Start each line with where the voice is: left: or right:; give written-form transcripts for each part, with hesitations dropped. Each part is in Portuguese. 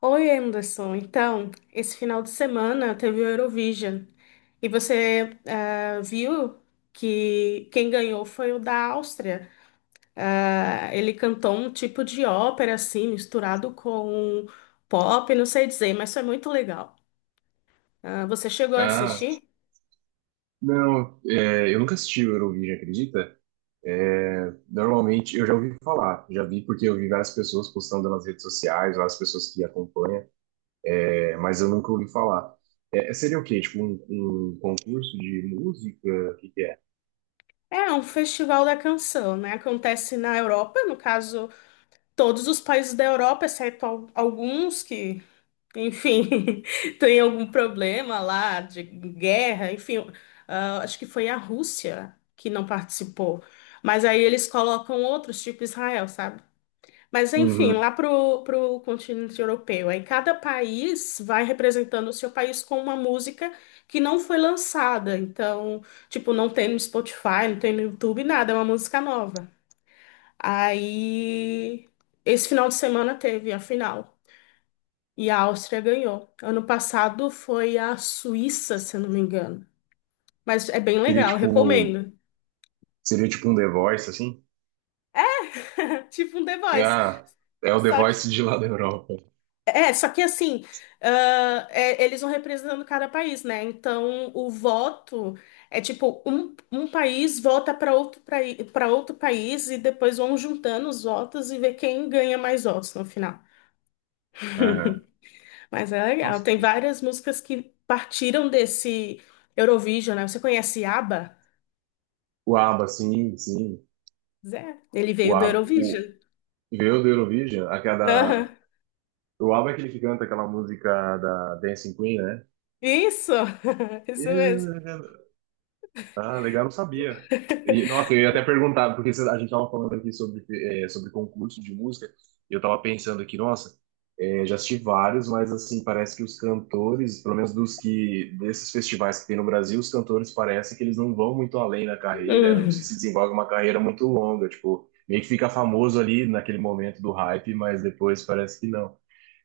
left: Oi, Anderson. Então, esse final de semana teve o Eurovision. E você viu que quem ganhou foi o da Áustria. Ah, ele cantou um tipo de ópera, assim, misturado com pop, não sei dizer, mas foi muito legal. Ah, você chegou a
right: Ah,
left: assistir?
right: não, eu nunca assisti o Eurovision, acredita? Normalmente, eu já ouvi falar, já vi porque eu vi várias pessoas postando nas redes sociais, várias pessoas que acompanham, mas eu nunca ouvi falar. Seria o quê? Tipo um concurso de música? O que que é?
left: É um festival da canção, né? Acontece na Europa, no caso, todos os países da Europa, exceto alguns que enfim, tem algum problema lá de guerra, enfim, acho que foi a Rússia que não participou. Mas aí eles colocam outros, tipo Israel, sabe? Mas enfim,
right: Uhum.
left: lá pro continente europeu. Aí cada país vai representando o seu país com uma música que não foi lançada. Então, tipo, não tem no Spotify, não tem no YouTube, nada, é uma música nova. Aí, esse final de semana teve a final. E a Áustria ganhou. Ano passado foi a Suíça, se eu não me engano. Mas é bem
right: Seria
left: legal,
right: tipo,
left: recomendo.
right: Seria tipo um The Voice, assim?
left: Tipo um The Voice.
right: Ah, é o The
left: Só que,
right: Voice de lá da Europa.
left: só que assim, é, eles vão representando cada país, né? Então, o voto é tipo, um país vota para outro país e depois vão juntando os votos e ver quem ganha mais votos no final.
right: Aham.
left: Mas é legal.
right: Nossa,
left: Tem várias músicas que partiram desse Eurovision, né? Você conhece ABBA?
right: o ABBA, sim, sim.
left: Zé, ele
right: O
left: veio do
right: ABBA,
left: Eurovision.
right: veio do Eurovision, a
left: Aham.
right: cada O Alba é aquele que canta aquela música da Dancing Queen, né?
left: Isso, isso mesmo.
right: Eu- Ah, legal, não sabia. E, nossa, eu ia até perguntar, porque a gente tava falando aqui sobre concurso de música, e eu tava pensando aqui, nossa, já assisti vários, mas assim, parece que os cantores, pelo menos desses festivais que tem no Brasil, os cantores parece que eles não vão muito além na carreira, não sei
left: Uhum.
right: se desenvolve uma carreira muito longa, tipo, meio que fica famoso ali naquele momento do hype, mas depois parece que não.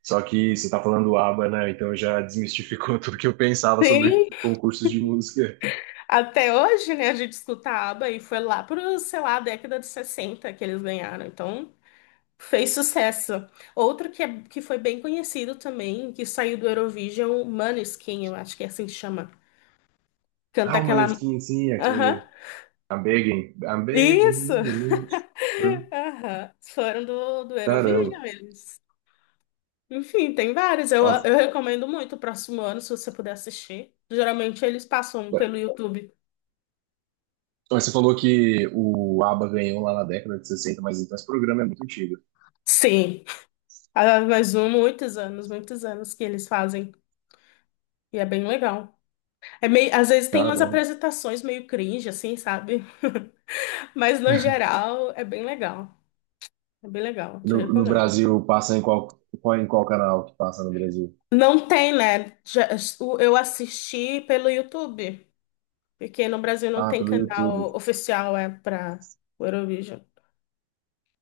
right: Só que você tá falando ABBA, né? Então já desmistificou tudo que eu pensava sobre
left: Sim,
right: concursos de música.
left: até hoje, né, a gente escutava e foi lá pro, sei lá, década de 60 que eles ganharam. Então, fez sucesso. Outro que foi bem conhecido também, que saiu do Eurovision, Måneskin, eu acho que é assim que chama. Canta
right: Ah, o
left: aquela...
right: Maneskin, sim,
left: Aham,
right: aquele. I'm begging. I'm
left: isso!
right: begging you.
left: Aham, foram do
right: Caramba.
left: Eurovision eles. Enfim, tem vários. Eu,
right: Nossa.
left: eu recomendo muito o próximo ano, se você puder assistir. Geralmente eles passam pelo YouTube.
right: Mas você falou que o ABBA ganhou lá na década de sessenta, mas então esse programa é muito antigo.
left: Sim. Ah, mas um, muitos anos que eles fazem. E é bem legal. É meio, às vezes tem umas
right: Caramba.
left: apresentações meio cringe, assim, sabe? Mas no geral é bem legal. É bem legal, te
right: No
left: recomendo.
right: Brasil, passa em qual, em qual canal que passa no Brasil?
left: Não tem, né? Eu assisti pelo YouTube, porque no Brasil não
right: Ah,
left: tem
right: pelo
left: canal
right: YouTube.
left: oficial é para o Eurovision,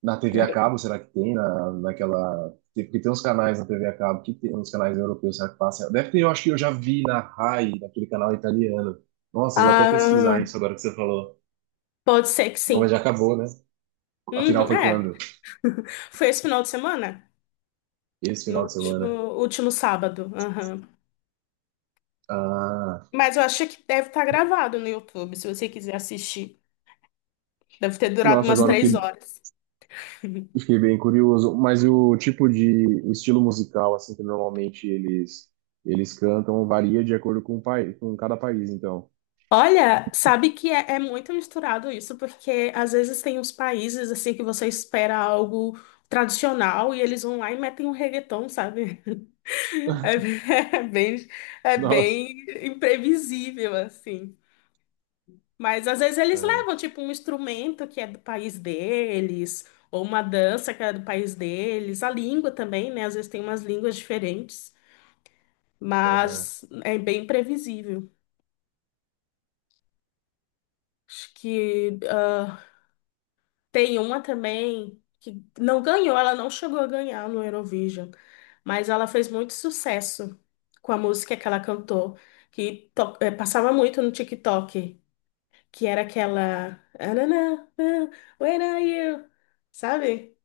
right: Na TV a
left: né?
right: cabo, será que tem? Naquela. Porque tem uns canais na TV a cabo que tem uns canais europeus, será que passa? Deve ter, eu acho que eu já vi na Rai, naquele canal italiano. Nossa, eu vou até
left: Ah,
right: pesquisar isso agora que você falou.
left: pode ser que
right: Bom, mas
left: sim.
right: já acabou, né? A final
left: Uhum,
right: foi
left: é,
right: quando?
left: foi esse final de semana?
right: Esse
left: No
right: final de semana.
left: último sábado. Aham.
right: Ah,
left: Mas eu achei que deve estar gravado no YouTube, se você quiser assistir. Deve ter durado
right: nossa,
left: umas
right: agora eu
left: três
right: fiquei,
left: horas.
right: eu fiquei bem curioso. Mas o tipo de o estilo musical, assim, que normalmente eles cantam, varia de acordo com o país, com cada país, então.
left: Olha, sabe que é muito misturado isso, porque às vezes tem uns países assim que você espera algo tradicional e eles vão lá e metem um reggaeton, sabe? É, bem, é bem é
right: Nossa.
left: bem imprevisível, assim. Mas às vezes eles
right: Ah,
left: levam, tipo, um instrumento que é do país deles, ou uma dança que é do país deles, a língua também, né? Às vezes tem umas línguas diferentes,
right: aham.
left: mas é bem previsível. Acho que tem uma também que não ganhou, ela não chegou a ganhar no Eurovision, mas ela fez muito sucesso com a música que ela cantou, que passava muito no TikTok, que era aquela. "Ah, na, na, na, when are you?" Sabe?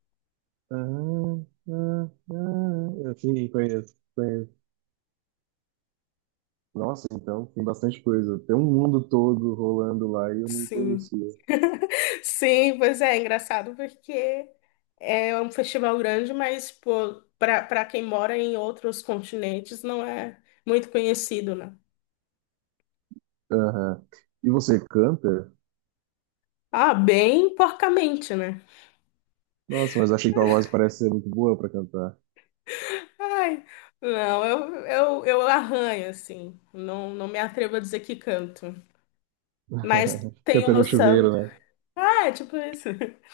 right: Ah, ah, ah. Eu Sim, conheço, conheço. Nossa, então tem bastante coisa. Tem um mundo todo rolando lá e eu não
left: Sim.
right: conhecia.
left: Sim, pois é, é engraçado porque é um festival grande, mas para quem mora em outros continentes não é muito conhecido, né?
right: Aham. E você canta?
left: Ah, bem porcamente, né?
right: Nossa, mas achei que a voz parece ser muito boa pra cantar.
left: Ai, não, eu arranho, assim. Não me atrevo a dizer que canto. Mas tenho
right: Canta no
left: noção.
right: chuveiro, né?
left: Ah, é tipo isso.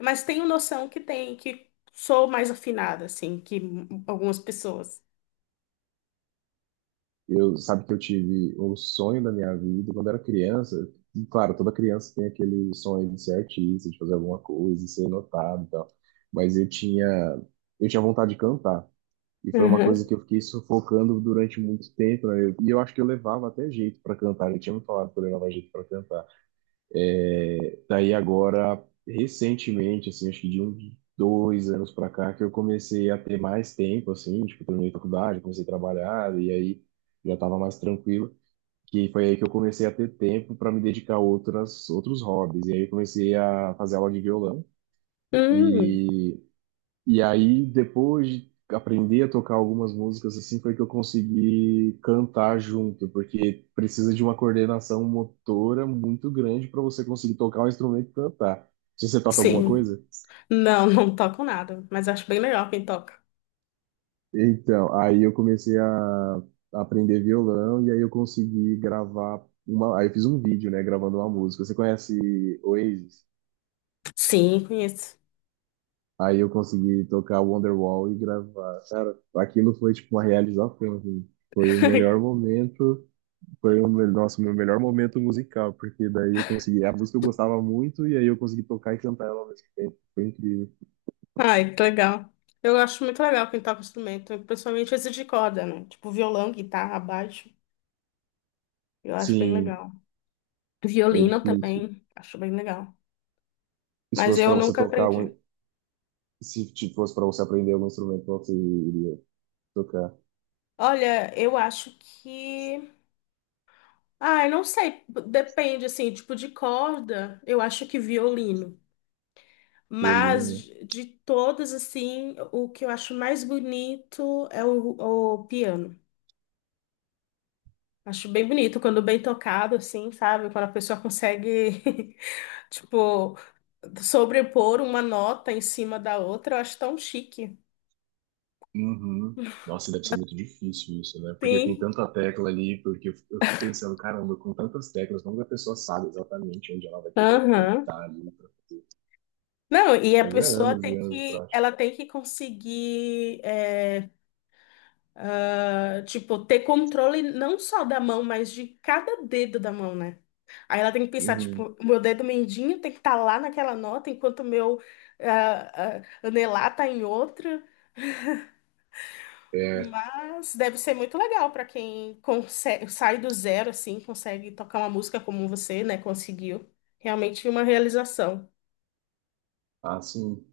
left: Mas tenho noção que tem, que sou mais afinada, assim, que algumas pessoas.
right: Sabe que eu tive o sonho da minha vida quando era criança. E, claro, toda criança tem aquele sonho de ser artista, de fazer alguma coisa, de ser notado e tal. Mas eu tinha vontade de cantar. E foi uma
left: Uhum.
right: coisa que eu fiquei sufocando durante muito tempo, né? E eu acho que eu levava até jeito para cantar. Ele tinha me falado que eu levava jeito para cantar. Daí agora, recentemente, assim, acho que de uns 2 anos para cá, que eu comecei a ter mais tempo, assim, tipo, terminei a faculdade, comecei a trabalhar, e aí já estava mais tranquilo. Que foi aí que eu comecei a ter tempo para me dedicar a outros hobbies. E aí eu comecei a fazer aula de violão.
left: Hum,
right: E e aí, depois de aprender a tocar algumas músicas assim, foi que eu consegui cantar junto, porque precisa de uma coordenação motora muito grande para você conseguir tocar um instrumento e cantar. Se você toca alguma
left: sim.
right: coisa?
left: Não, não toco nada, mas acho bem legal quem toca.
right: Então, aí eu comecei a aprender violão e aí eu consegui gravar uma, aí eu fiz um vídeo, né, gravando uma música. Você conhece Oasis?
left: Sim, conheço.
right: Aí eu consegui tocar Wonderwall e gravar. Cara, aquilo foi tipo uma realização, assim. Foi o melhor momento Foi o meu, Nossa, o meu melhor momento musical, porque daí eu consegui. A música eu gostava muito, e aí eu consegui tocar e cantar ela ao mesmo tempo. Foi incrível.
left: Ai, que legal. Eu acho muito legal quem toca instrumento, principalmente esse de corda, né? Tipo violão, guitarra, baixo. Eu acho bem
right: Sim,
left: legal.
right: é
left: Violino
right: difícil.
left: também, acho bem legal.
right: E se
left: Mas
right: fosse para
left: eu
right: você
left: nunca
right: tocar,
left: aprendi.
right: um- se tipo, fosse para você aprender algum instrumento, qual você iria tocar?
left: Olha, eu acho que. Ai, não sei, depende, assim, tipo de corda, eu acho que violino. Mas
right: Violino.
left: de todas, assim, o que eu acho mais bonito é o piano. Acho bem bonito quando bem tocado, assim, sabe? Quando a pessoa consegue, tipo, sobrepor uma nota em cima da outra, eu acho tão chique.
right: Uhum. Nossa, deve ser muito difícil isso, né? Porque tem
left: Sim.
right: tanta tecla ali, porque eu fico pensando, caramba, com tantas teclas, como que a pessoa sabe exatamente onde ela vai ter que
left: Aham.
right: apertar ali? Pra...
left: Não, e a
right: Mas é
left: pessoa
right: anos e
left: tem
right: anos de
left: que,
right: prática.
left: ela tem que conseguir, tipo, ter controle não só da mão, mas de cada dedo da mão, né? Aí ela tem que pensar,
right: Uhum.
left: tipo, o meu dedo mindinho tem que estar lá naquela nota, enquanto o meu anelar tá em outra.
right: É,
left: Mas deve ser muito legal para quem consegue, sai do zero assim, consegue tocar uma música como você, né? Conseguiu. Realmente uma realização.
right: assim.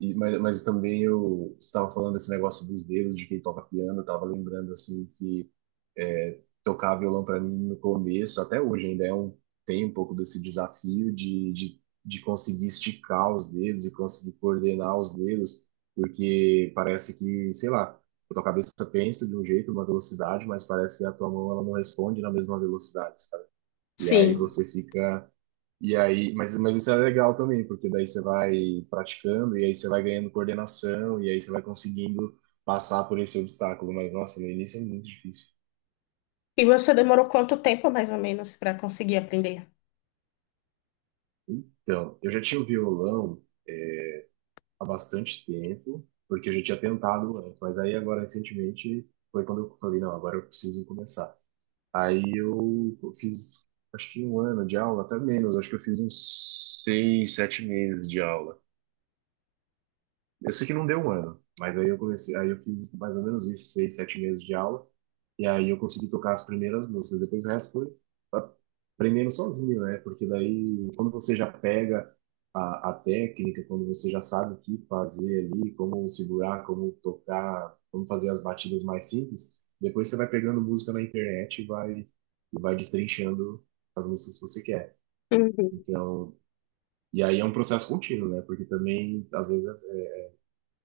right: E, mas também eu estava falando desse negócio dos dedos, de quem toca piano, eu estava lembrando assim que tocar violão para mim no começo, até hoje ainda tem um pouco desse desafio de conseguir esticar os dedos e conseguir coordenar os dedos, porque parece que, sei lá, a tua cabeça pensa de um jeito, uma velocidade, mas parece que a tua mão ela não responde na mesma velocidade, sabe? E aí
left: Sim.
right: você fica e aí, mas isso é legal também, porque daí você vai praticando e aí você vai ganhando coordenação e aí você vai conseguindo passar por esse obstáculo. Mas, nossa, no início é muito difícil.
left: E você demorou quanto tempo, mais ou menos, para conseguir aprender?
right: Então, eu já tinha o violão é, há bastante tempo, porque eu já tinha tentado antes, mas aí agora recentemente foi quando eu falei, não, agora eu preciso começar. Aí eu fiz, acho que um ano de aula, até menos, acho que eu fiz uns 6, 7 meses de aula. Eu sei que não deu um ano, mas aí eu comecei, aí eu fiz mais ou menos isso, 6, 7 meses de aula, e aí eu consegui tocar as primeiras músicas, depois o resto foi aprendendo sozinho, né? Porque daí, quando você já pega a técnica, quando você já sabe o que fazer ali, como segurar, como tocar, como fazer as batidas mais simples, depois você vai pegando música na internet e vai destrinchando as músicas que você quer.
left: Uhum.
right: Então, e aí é um processo contínuo, né? Porque também, às vezes,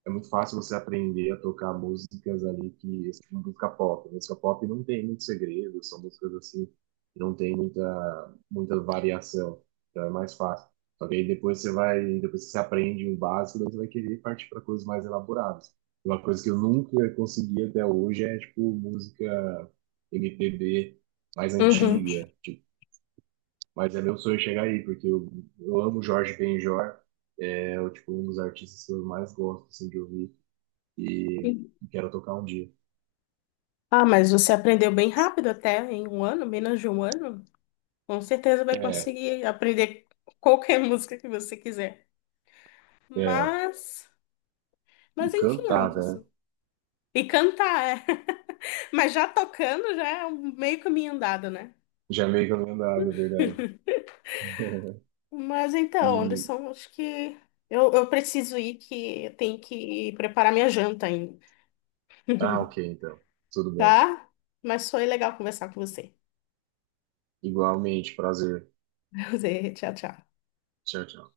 right: é muito fácil você aprender a tocar músicas ali que tipo, música pop. Música pop não tem muito segredo, são músicas assim que não tem muita variação, então é mais fácil. Só que aí depois depois que você aprende o básico, daí você vai querer partir para coisas mais elaboradas. Uma coisa que eu nunca consegui até hoje é tipo música MPB mais
left: Uhum.
right: antiga, tipo, mas é meu sonho chegar aí, porque eu amo Jorge Benjor, é o tipo um dos artistas que eu mais gosto assim, de ouvir e quero tocar um dia.
left: Ah, mas você aprendeu bem rápido até, em um ano, menos de um ano. Com certeza vai
right: É,
left: conseguir aprender qualquer música que você quiser.
right: é.
left: Mas,
right: E
left: mas enfim,
right: cantar, né?
left: Anderson. E cantar, é. Mas já tocando já é um meio caminho andado, né?
right: Já meio que eu não nada, é verdade.
left: Mas então,
right: E.
left: Anderson, acho que eu preciso ir, que eu tenho que preparar minha janta ainda,
right: Ah, ok, então. Tudo bem.
left: tá? Mas foi legal conversar com você.
right: Igualmente, prazer.
left: Tchau, tchau.
right: Tchau, tchau.